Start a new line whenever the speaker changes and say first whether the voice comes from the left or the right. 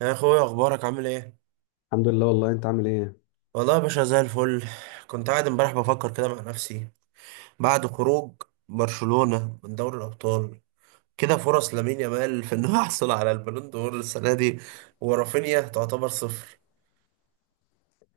right: يا اخويا، اخبارك عامل ايه؟
left: الحمد لله، والله انت عامل ايه؟
right: والله يا باشا زي الفل. كنت قاعد امبارح بفكر كده مع نفسي بعد خروج برشلونة من دوري الابطال. كده فرص لامين يامال في انه يحصل على البالون دور السنه دي، ورافينيا تعتبر صفر،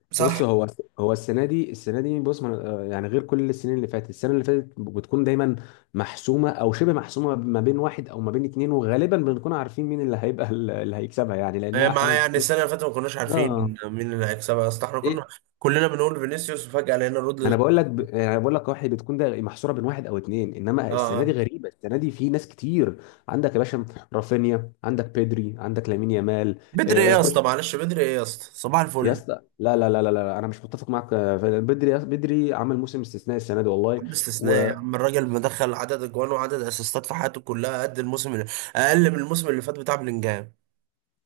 right: صح؟
left: بص، هو السنه دي، السنه دي بص يعني غير كل السنين اللي فاتت. السنه اللي فاتت بتكون دايما محسومه او شبه محسومه ما بين واحد او ما بين اتنين، وغالبا بنكون عارفين مين اللي هيبقى اللي هيكسبها، يعني لانها
right: معاه.
left: احيانا
right: يعني
left: كتير.
right: السنه اللي فاتت ما كناش
left: اه.
right: عارفين مين اللي هيكسبها، اصل احنا
left: ايه.
right: كنا كلنا بنقول فينيسيوس وفجاه لقينا
left: ما انا
right: رودري.
left: بقول لك يعني انا بقول لك واحد بتكون ده محصوره بين واحد او اتنين، انما
right: اه.
left: السنه دي
right: آه.
left: غريبه، السنه دي في ناس كتير. عندك يا باشا رافينيا، عندك بيدري، عندك لامين يامال.
right: بدري ايه يا
left: خش
right: اسطى؟ معلش، بدري ايه يا اسطى؟ صباح
left: يا
right: الفل.
left: اسطى. لا لا لا لا لا، انا مش متفق معاك فعلا. بدري بدري عمل موسم استثنائي السنه دي والله.
right: عم استثناء يا عم الراجل، مدخل عدد اجوان وعدد اسيستات في حياته كلها قد الموسم اللي اقل من الموسم اللي فات بتاع بلينجهام.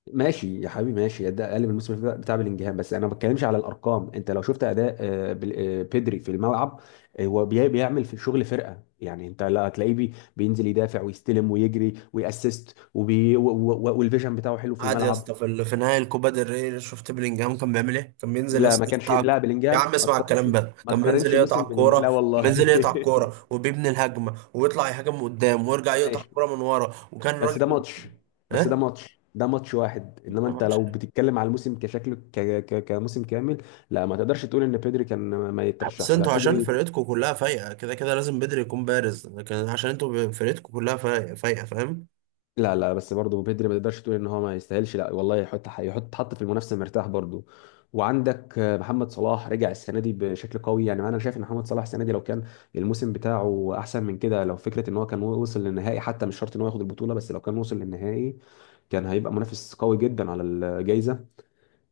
left: وماشي يا حبيبي، ماشي، ده اقل من الموسم بتاع بلينجهام، بس انا ما بتكلمش على الارقام. انت لو شفت اداء بدري في الملعب، هو بيعمل في شغل فرقه. يعني انت لا هتلاقيه بينزل يدافع ويستلم ويجري ويأسست وبي و- و- و- والفيجن بتاعه حلو في
right: عادي يا
left: الملعب.
right: اسطى، في في نهائي الكوبا ديل ري شفت بلينجهام كان بيعمل ايه؟ كان بينزل يا
left: لا، ما
right: اسطى
left: كانش
right: يقطع الك-.
left: لا
right: يا
left: بلينجهام،
right: عم
left: ما
right: اسمع
left: تقارنش.
right: الكلام ده.
left: ما
right: كان بينزل
left: تقارنش موسم
right: يقطع الكوره.
left: بلينجهام، لا
right: كان بينزل
left: والله
right: يقطع الكوره وبيبني الهجمه ويطلع يهاجم من قدام ويرجع يقطع
left: ماشي،
right: الكوره من ورا وكان
left: بس ده
right: راجل.
left: ماتش.
right: ايه؟
left: ده ماتش واحد، انما انت
right: طبعاً.
left: لو بتتكلم على الموسم كشكل كموسم كامل. لا، ما تقدرش تقول ان بيدري كان ما
right: بس
left: يترشحش، لا،
right: انتوا عشان
left: بيدري.
right: فرقتكم كلها فايقه كده كده لازم بدري يكون بارز، لكن عشان انتوا فرقتكم كلها فايقه فايقه.
left: لا لا، بس برضه بيدري ما تقدرش تقول ان هو ما يستاهلش، لا والله، يحط يحط حط في المنافسه مرتاح برضه. وعندك محمد صلاح رجع السنه دي بشكل قوي. يعني انا شايف ان محمد صلاح السنه دي لو كان الموسم بتاعه احسن من كده، لو فكره ان هو كان وصل للنهائي، حتى مش شرط ان هو ياخد البطوله، بس لو كان وصل للنهائي كان هيبقى منافس قوي جدا على الجائزه.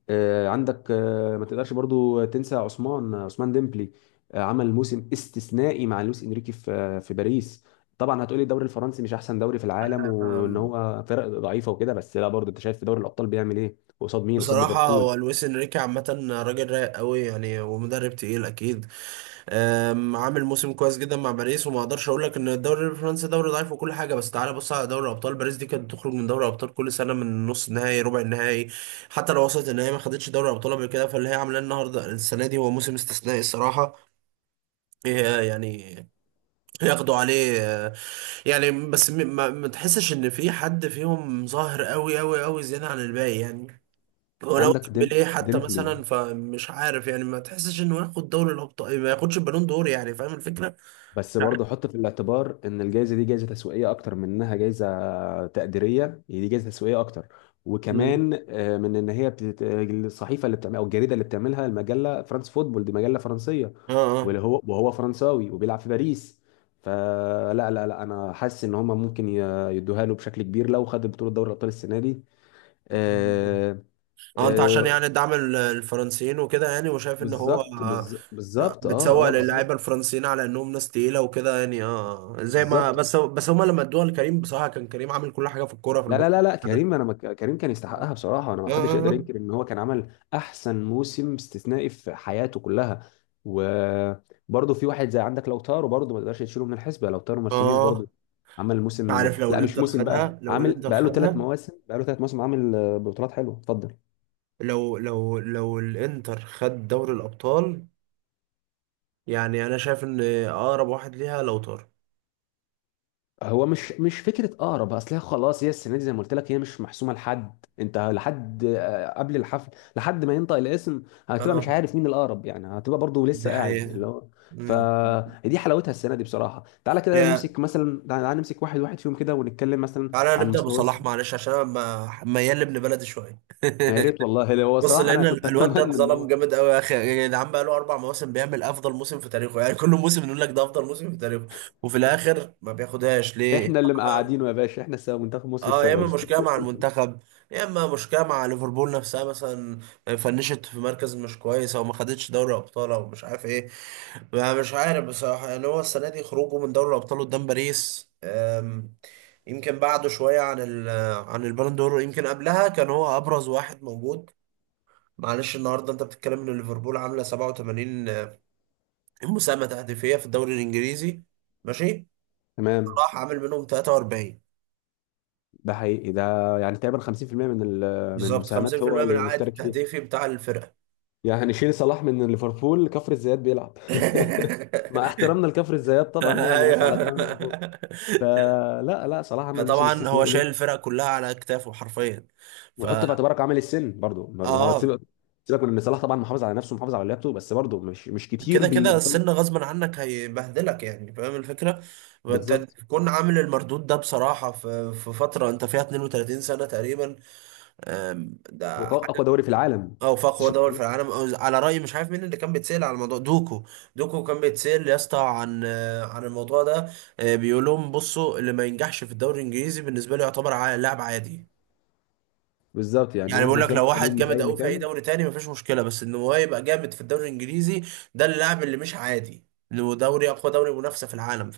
left: عندك، ما تقدرش برضو تنسى عثمان، عثمان ديمبلي. عمل موسم استثنائي مع لويس انريكي في في باريس. طبعا هتقولي الدوري الفرنسي مش احسن دوري في العالم وان
right: فاهم؟
left: هو فرق ضعيفه وكده، بس لا، برضو انت شايف في دوري الابطال بيعمل ايه قصاد مين؟ قصاد
right: بصراحة
left: ليفربول.
right: هو لويس انريكي عامة راجل رايق قوي يعني، ومدرب تقيل اكيد. عامل موسم كويس جدا مع باريس، وما اقدرش اقول لك ان الدوري الفرنسي دوري ضعيف وكل حاجة، بس تعالى بص على دوري ابطال. باريس دي كانت بتخرج من دوري ابطال كل سنة من نص النهائي، ربع النهائي. حتى لو وصلت النهائي ما خدتش دوري ابطال قبل كده، فاللي هي عاملاه النهارده السنة دي هو موسم استثنائي الصراحة. هي يعني ياخدوا عليه. يعني بس ما تحسش ان في حد فيهم ظاهر قوي قوي قوي زيادة عن الباقي يعني. ولو
left: عندك
right: ديمبلي حتى
left: ديمبلي،
right: مثلا، فمش عارف يعني ما تحسش انه ياخد دوري الابطال ما ياخدش البالون دور؟ يعني فاهم الفكره؟
left: بس
right: مش
left: برضه
right: عارف.
left: حط في الاعتبار ان الجائزه دي جائزه تسويقيه اكتر من انها جائزه تقديريه. هي دي جائزه تسويقيه اكتر.
right: مم.
left: وكمان من ان هي الصحيفه اللي بتعمل او الجريده اللي بتعملها، المجله، فرانس فوتبول دي مجله فرنسيه،
right: اه. اه.
left: واللي هو وهو فرنساوي وبيلعب في باريس. فلا لا لا لا، انا حاسس ان هم ممكن يدوها له بشكل كبير لو خد بطوله دوري الابطال السنه دي. آه،
right: اه، انت عشان
left: آه،
right: يعني دعم الفرنسيين وكده يعني، وشايف ان هو
left: بالظبط،
right: آه،
left: بالظبط، اه
right: بتسوق
left: اه
right: للاعيبه
left: بالظبط.
right: الفرنسيين على انهم ناس تقيله وكده يعني. اه. آه. زي ما
left: بالظبط.
right: بس هما لما ادوها لكريم بصراحه، كان كريم عامل كل حاجه في الكوره في
left: لا لا
right: الموسم
left: لا لا،
right: ده.
left: كريم، كريم كان يستحقها بصراحه. انا، ما
right: اه.
left: حدش يقدر
right: اه.
left: ينكر ان هو كان عمل احسن موسم استثنائي في حياته كلها. وبرضه في واحد زي عندك لوتارو، برضه ما تقدرش تشيله من الحسبه، لوتارو مارتينيز
right: آه.
left: برضه
right: آه.
left: عمل موسم،
right: عارف لو
left: لا مش
right: الانتر
left: موسم، بقى
right: خدها، لو
left: عامل،
right: الانتر
left: بقى له ثلاث
right: خدها،
left: مواسم عامل بطولات حلوه، اتفضل.
right: لو لو الانتر خد دوري الابطال، يعني انا شايف ان اقرب واحد ليها لو طار.
left: هو مش فكره اقرب. اصل هي خلاص، هي السنه دي زي ما قلت لك، هي مش محسومه لحد انت، لحد قبل الحفل، لحد ما ينطق الاسم هتبقى
right: اه،
left: مش عارف مين الاقرب. يعني هتبقى برضو
right: دي
left: لسه قاعد
right: حقيقة.
left: اللي هو.
right: امم.
left: فدي حلاوتها السنه دي بصراحه. تعالى كده
right: يا
left: نمسك مثلا، تعالى نمسك واحد واحد فيهم كده ونتكلم مثلا
right: تعالى
left: عن
right: نبدأ
left: مستوى
right: بصلاح،
left: السنة.
right: معلش عشان انا ميال لابن بلدي شوية
left: يا ريت والله، لو هو
right: بص،
left: صراحه انا
right: لأن
left: كنت
right: الواد
left: اتمنى
right: ده
left: ان
right: اتظلم
left: هو.
right: جامد قوي يا أخي. يعني العم بقى له 4 مواسم بيعمل أفضل موسم في تاريخه. يعني كل موسم نقول لك ده أفضل موسم في تاريخه، وفي الآخر ما بياخدهاش ليه؟
left: احنا اللي مقعدينه يا باشا، احنا السبب، منتخب مصر
right: اه، يا اما
left: السبب
right: مشكله مع المنتخب، يا اما مشكله مع ليفربول نفسها مثلا. فنشت في مركز مش كويس، او ما خدتش دوري ابطال، او مش عارف ايه. ما مش عارف بصراحه، يعني هو السنه دي خروجه من دوري الابطال قدام باريس. يمكن بعده شويه عن عن البالون دور. يمكن قبلها كان هو ابرز واحد موجود. معلش النهارده انت بتتكلم ان ليفربول عامله 87 مساهمه تهديفيه في الدوري الانجليزي. ماشي.
left: تمام.
right: راح عامل منهم 43،
left: ده حقيقي. ده يعني تقريبا 50% من من
right: بالظبط
left: المساهمات هو
right: 50% من
left: اللي
right: العائد
left: مشترك فيها.
right: التهديفي بتاع الفرقه.
left: يعني هنشيل صلاح من ليفربول، كفر الزيات بيلعب. مع احترامنا لكفر الزيات طبعا، يعني ناس على
right: ايوه.
left: دماغنا من فوق. آه، لا لا، صلاح عمل موسم
right: فطبعا هو
left: استثنائي له.
right: شايل الفرق كلها على اكتافه حرفيا. ف
left: وحط في اعتبارك عامل السن برضو. برضو هو
right: اه،
left: سيبك، سيبك من ان صلاح طبعا محافظ على نفسه، محافظ على لياقته، بس برضو مش كتير
right: كده كده
left: بيفضل.
right: السن غصبا عنك هيبهدلك، يعني فاهم الفكره؟ وانت
left: بالظبط.
right: تكون عامل المردود ده بصراحه في فتره انت فيها 32 سنه تقريبا.
left: هو
right: ده
left: اقوى دوري في العالم.
right: او في اقوى
left: بس النقطة
right: دول في
left: دي.
right: العالم، أو على راي مش عارف مين اللي كان بيتسال على الموضوع، دوكو. دوكو كان بيتسال يا اسطى عن عن الموضوع ده. بيقول لهم، بصوا، اللي ما ينجحش في الدوري الانجليزي بالنسبه لي يعتبر لاعب عادي.
left: بالظبط، يعني
right: يعني بقول
left: مهما
right: لك
left: كان
right: لو
left: انت
right: واحد
left: نجم في
right: جامد
left: اي
right: قوي في اي
left: مكان.
right: دوري تاني مفيش مشكله، بس ان هو يبقى جامد في الدوري الانجليزي، ده اللاعب اللي مش عادي. انه دوري اقوى دوري منافسه في العالم،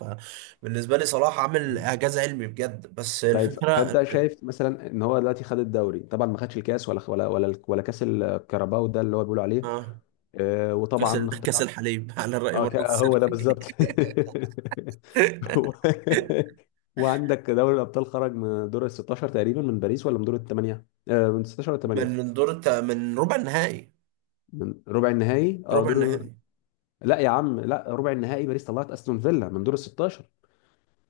right: فبالنسبه لي صلاح عامل اعجاز علمي بجد، بس
left: طيب
right: الفكره.
left: فانت شايف مثلا ان هو دلوقتي خد الدوري طبعا، ما خدش الكاس ولا ولا ولا ولا كاس الكاراباو ده اللي هو بيقولوا عليه.
right: اه. كاس
left: وطبعا.
right: كاس الحليب على راي
left: اه،
right: مرات
left: هو
right: السري.
left: ده بالظبط هو- وعندك دوري الابطال، خرج من دور ال 16 تقريبا من باريس، ولا من دور الثمانيه؟ آه، من 16 ولا 8؟
right: من من ربع النهائي.
left: من ربع النهائي. اه
right: ربع
left: دور.
right: النهائي.
left: لا يا عم، لا، ربع النهائي باريس طلعت استون فيلا من دور ال 16.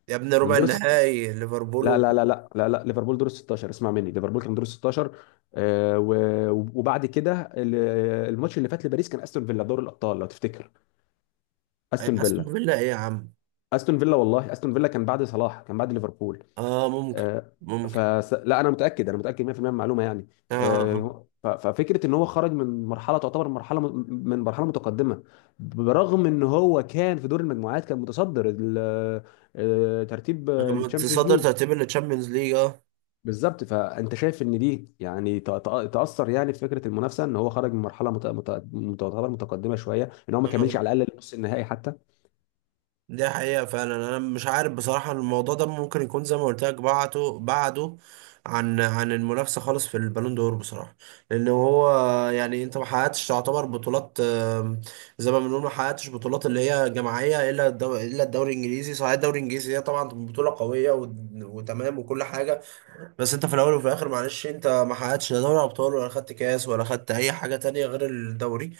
right: يا ابني
left: من
right: ربع
left: دور الست...
right: النهائي ليفربول
left: لا لا لا لا لا لا، ليفربول دور ال 16، اسمع مني، ليفربول كان دور ال 16. آه و... وبعد كده ال- الماتش اللي فات لباريس كان استون فيلا، دور الابطال لو تفتكر. استون
right: استون
left: فيلا.
right: فيلا ايه يا عم.
left: استون فيلا والله. استون فيلا كان بعد صلاح، كان بعد ليفربول.
right: اه، ممكن.
left: آه،
right: ممكن.
left: لا، انا متاكد، انا متاكد 100% من المعلومه يعني.
right: اه. اه. اه.
left: ففكره ان هو خرج من مرحله تعتبر مرحله، من مرحله متقدمه. برغم ان هو كان في دور المجموعات كان متصدر ترتيب
right: أنا
left: التشامبيونز
right: متصدر
left: ليج.
right: ترتيب التشامبيونز ليج. اه.
left: بالظبط، فانت شايف ان دي يعني تاثر يعني في فكره المنافسه ان هو خرج من مرحله تعتبر متقدمه شويه، ان هو ما
right: آه.
left: كملش
right: آه.
left: على الاقل نص النهائي حتى.
right: دي حقيقة فعلا، أنا مش عارف بصراحة. الموضوع ده ممكن يكون زي ما قلت لك، بعده بعده عن المنافسة خالص في البالون دور بصراحة. لأن هو يعني أنت ما حققتش تعتبر بطولات. زي ما بنقول ما حققتش بطولات اللي هي جماعية إلا الدوري الإنجليزي. صحيح الدوري الإنجليزي هي طبعا بطولة قوية و... وتمام وكل حاجة، بس أنت في الأول وفي الآخر معلش. أنت ما حققتش لا دوري أبطال، ولا خدت كاس، ولا خدت أي حاجة تانية غير الدوري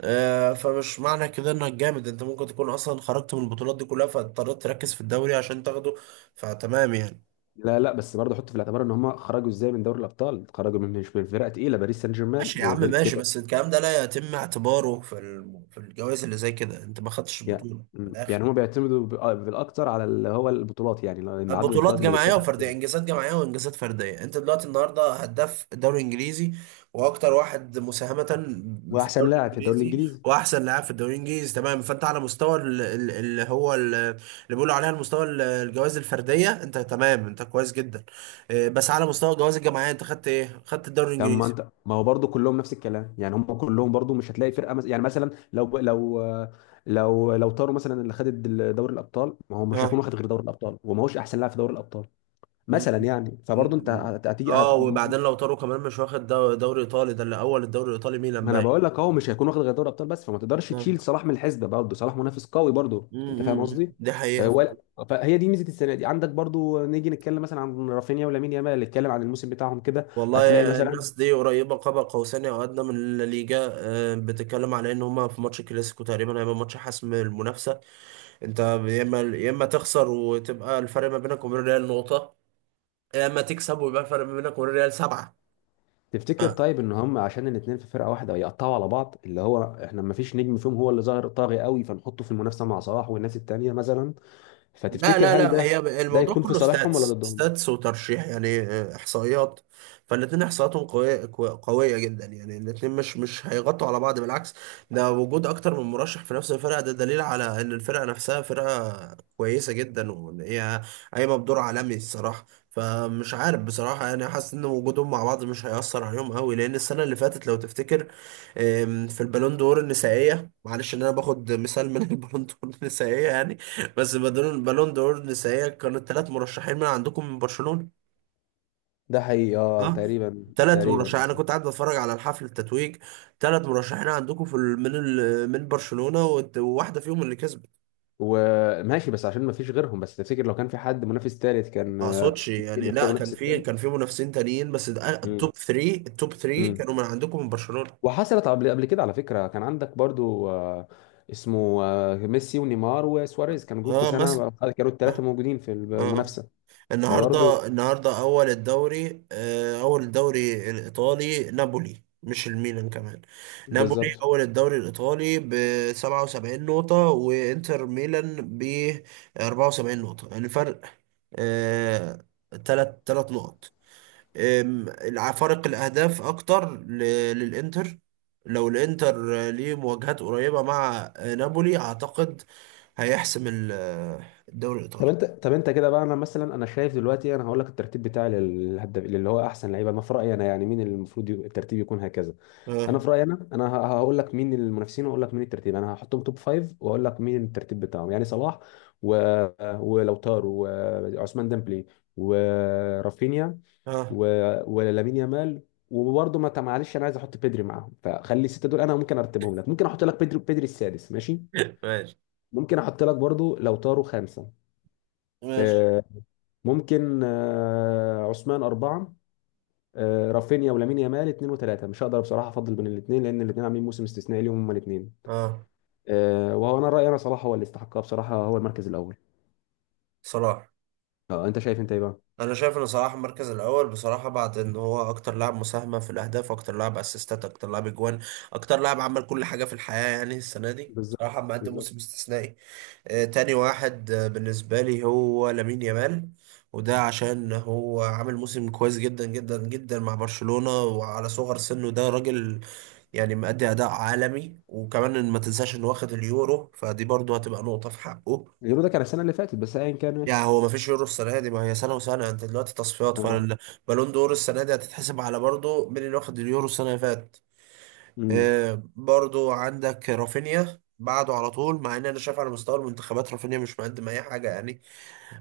right: آه، فمش معنى كده انك جامد. انت ممكن تكون اصلا خرجت من البطولات دي كلها فاضطريت تركز في الدوري عشان تاخده، فتمام يعني.
left: لا لا، بس برضه حط في الاعتبار ان هم خرجوا ازاي من دوري الابطال، خرجوا من، مش من فرقه تقيله، باريس سان جيرمان،
right: ماشي يا عم،
left: وغير
right: ماشي.
left: كده.
right: بس الكلام ده لا يتم اعتباره في الجوائز اللي زي كده. انت ما خدتش
left: يع-
right: البطولة من
left: مم.
right: الاخر.
left: يعني هم بيعتمدوا بالاكتر على اللي هو البطولات، يعني لان عدد
right: بطولات
left: البطولات اللي
right: جماعيه
left: جبتها
right: وفرديه،
left: وكده.
right: انجازات جماعيه وانجازات فرديه. انت دلوقتي النهارده هداف الدوري الانجليزي واكتر واحد مساهمه في
left: واحسن
right: الدوري
left: لاعب في الدوري
right: الانجليزي
left: الانجليزي.
right: واحسن لاعب في الدوري الانجليزي، تمام؟ فانت على مستوى اللي بيقولوا عليها المستوى الجوائز الفرديه انت تمام، انت كويس جدا. اه، بس على مستوى الجوائز الجماعيه انت خدت ايه؟ خدت الدوري
left: طب ما
right: الانجليزي.
left: انت، ما هو برضه كلهم نفس الكلام. يعني هم كلهم برضه مش هتلاقي فرقه مثلا. يعني مثلا لو طاروا مثلا، اللي خد دوري الابطال، ما هو مش هيكون
right: اه.
left: واخد غير دوري الابطال وما هوش احسن لاعب في دوري الابطال
right: م-
left: مثلا. يعني فبرضه انت
right: م-
left: هتيجي هت...
right: اه، وبعدين لو طاروا كمان مش واخد دوري ايطالي. ده اللي اول الدوري الايطالي ميلان
left: ما انا
right: باين.
left: بقول لك اهو مش هيكون واخد غير دوري ابطال بس، فما تقدرش
right: اه.
left: تشيل صلاح من الحسبه برضه، صلاح منافس قوي برضه،
right: م-
left: انت فاهم
right: م- م.
left: قصدي.
right: دي
left: ولا.
right: حقيقة.
left: فهي دي ميزه السنه دي. عندك برضه، نيجي نتكلم مثلا عن رافينيا ولامين يامال، نتكلم عن الموسم بتاعهم كده.
right: والله
left: هتلاقي مثلا.
right: الناس دي قريبة قاب قوسين أو أدنى من الليجا. بتتكلم على إن هما في ماتش كلاسيكو تقريبا هيبقى ماتش حسم المنافسة. أنت يا إما يا إما تخسر وتبقى الفرق ما بينك وبين الريال نقطة، يا إما تكسب ويبقى الفرق ما بينك وبين الريال سبعة.
left: تفتكر طيب ان هم عشان الاثنين في فرقه واحده يقطعوا على بعض، اللي هو احنا ما فيش نجم فيهم هو اللي ظاهر طاغي قوي فنحطه في المنافسه مع صلاح والناس التانيه مثلا.
right: لا لا
left: فتفتكر هل
right: لا،
left: ده
right: هي
left: ده
right: الموضوع
left: يكون في
right: كله
left: صالحهم ولا
right: ستاتس
left: ضدهم؟
right: ستاتس وترشيح، يعني احصائيات. فالاتنين احصائياتهم قوية قوية جدا، يعني الاتنين مش هيغطوا على بعض، بالعكس. ده وجود اكتر من مرشح في نفس الفرقة ده دليل على ان الفرقة نفسها فرقة كويسة جدا وان هي قايمة بدور عالمي الصراحة. فمش عارف بصراحة، يعني حاسس ان وجودهم مع بعض مش هيأثر عليهم قوي، لان السنة اللي فاتت لو تفتكر، في البالون دور النسائية. معلش ان انا باخد مثال من البالون دور النسائية يعني. بس بالون دور النسائية كانوا الثلاث مرشحين من عندكم من برشلونة.
left: ده حقيقي، اه،
right: ها،
left: تقريبا.
right: ثلاث
left: تقريبا.
right: مرشحين. انا كنت قاعد بتفرج على الحفل التتويج. ثلاث مرشحين عندكم في ال- من ال... من برشلونة، وواحدة فيهم اللي كسبت.
left: وماشي، بس عشان ما فيش غيرهم. بس تفتكر لو كان في حد منافس ثالث
right: ما
left: كان
right: اقصدش
left: ممكن
right: يعني،
left: يختار
right: لا، كان
left: منافس
right: في
left: الثالث.
right: منافسين تانيين، بس
left: امم.
right: التوب 3، التوب 3
left: امم.
right: كانوا من عندكم من برشلونة.
left: وحصلت قبل كده على فكره. كان عندك برضو اسمه، ميسي ونيمار وسواريز كانوا جم في
right: اه،
left: سنه.
right: مثلا.
left: كانوا الثلاثه
right: اه.
left: موجودين في
right: اه. آه.
left: المنافسه. فبرضو.
right: النهارده النهارده اول الدوري آه، اول الدوري الايطالي نابولي، مش الميلان كمان. نابولي
left: بالظبط.
right: اول الدوري الايطالي ب 77 نقطه، وانتر ميلان ب 74 نقطه. يعني فرق آه، تلات تلات نقط. فرق الاهداف اكتر للانتر. لو الانتر ليه مواجهات قريبه مع نابولي، اعتقد هيحسم الدوري
left: طب
right: الايطالي.
left: انت، طب انت كده بقى، انا مثلا انا شايف دلوقتي. انا هقول لك الترتيب بتاعي للهدف اللي هو احسن لعيبه انا في رايي انا، يعني مين اللي المفروض يبقى، الترتيب يكون هكذا. انا
right: اه.
left: في رايي انا، هقول لك مين المنافسين واقول لك مين الترتيب. انا هحطهم توب فايف واقول لك مين الترتيب بتاعهم. يعني صلاح و... ولوتار وعثمان ديمبلي ورافينيا
right: اه.
left: و... ولامين يامال. وبرضه، ما معلش، انا عايز احط بيدري معاهم، فخلي السته دول. انا ممكن ارتبهم لك. ممكن احط لك بيدري، بيدري السادس ماشي.
right: ماشي.
left: ممكن احط لك برضه لوتارو خامسه.
right: ماشي.
left: آه، ممكن عثمان اربعه. رافينيا ولامين يامال اثنين وثلاثه، مش هقدر بصراحه افضل بين الاثنين، لان الاثنين عاملين موسم استثنائي ليهم هما الاثنين.
right: اه.
left: وانا رايي انا، صلاح هو اللي استحقها بصراحه، هو المركز الاول.
right: صلاح.
left: اه، انت شايف انت ايه بقى؟
right: انا شايف ان صلاح المركز الاول بصراحه، بعد ان هو اكتر لاعب مساهمه في الاهداف، اكتر لاعب اسيستات، اكتر لاعب اجوان، اكتر لاعب عمل كل حاجه في الحياه. يعني السنه دي
left: بالظبط.
right: صراحه مقدم
left: بالظبط.
right: موسم استثنائي. تاني واحد بالنسبه لي هو لامين يامال. وده عشان هو عامل موسم كويس جدا جدا جدا مع برشلونه، وعلى صغر سنه ده راجل يعني مأدي اداء عالمي. وكمان إن ما تنساش انه واخد اليورو، فدي برضه هتبقى نقطه في حقه.
left: اليورو ده كان السنه اللي فاتت، بس ايا كان،
right: يعني
left: ماشي.
right: هو ما فيش يورو السنه دي، ما هي سنه وسنه. انت دلوقتي تصفيات
left: اه.
right: فالبالون دور السنه دي هتتحسب على برضه مين اللي واخد اليورو السنه اللي فاتت.
left: امم.
right: برضه عندك رافينيا بعده على طول، مع ان انا شايف على مستوى المنتخبات رافينيا مش مقدم اي حاجه يعني.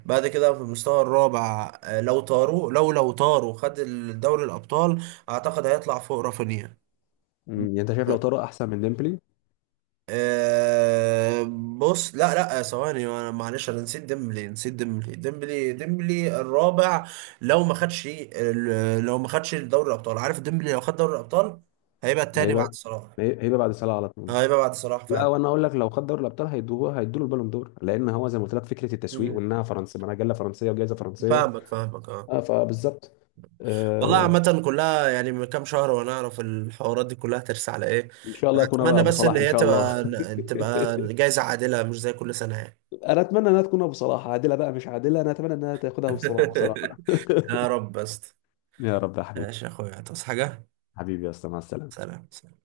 right: بعد كده في المستوى الرابع، لو طاروا خد الدوري الابطال، اعتقد هيطلع فوق رافينيا.
left: أمم. يعني انت شايف لو طارق احسن من ديمبلي؟
right: أه. بص، لا لا، ثواني، انا معلش انا نسيت ديمبلي. نسيت ديمبلي. ديمبلي الرابع. لو ما خدش لو ما خدش دوري الابطال، عارف ديمبلي لو خد دوري الابطال هيبقى التاني بعد
left: هيبقى،
right: صلاح.
left: هيبقى بعد صلاح على طول.
right: هيبقى بعد صلاح
left: لا،
right: فعلا.
left: وانا اقول لك لو خد دوري الابطال هيدوه، هيدوا له البالون دور، لان هو زي ما قلت لك فكره التسويق
right: مم.
left: وانها فرنسا، مجله فرنسيه وجائزه فرنسيه.
right: فاهمك، فاهمك. اه.
left: اه، فبالظبط.
right: والله
left: آه.
right: عامة كلها يعني من كام شهر وانا اعرف الحوارات دي كلها ترسى على ايه.
left: ان شاء الله يكون بقى
right: اتمنى
left: ابو
right: بس
left: صلاح
right: ان
left: ان
right: هي
left: شاء الله
right: تبقى جايزة عادلة مش زي كل سنة يعني.
left: انا اتمنى انها تكون ابو صلاح، عادله بقى مش عادله، انا اتمنى انها تاخدها ابو صلاح بصراحه
right: يا رب بس.
left: يا رب يا حبيبي.
right: ماشي يا اخويا، تصحى حاجة.
left: حبيبي يا اسطى، مع السلامة.
right: سلام.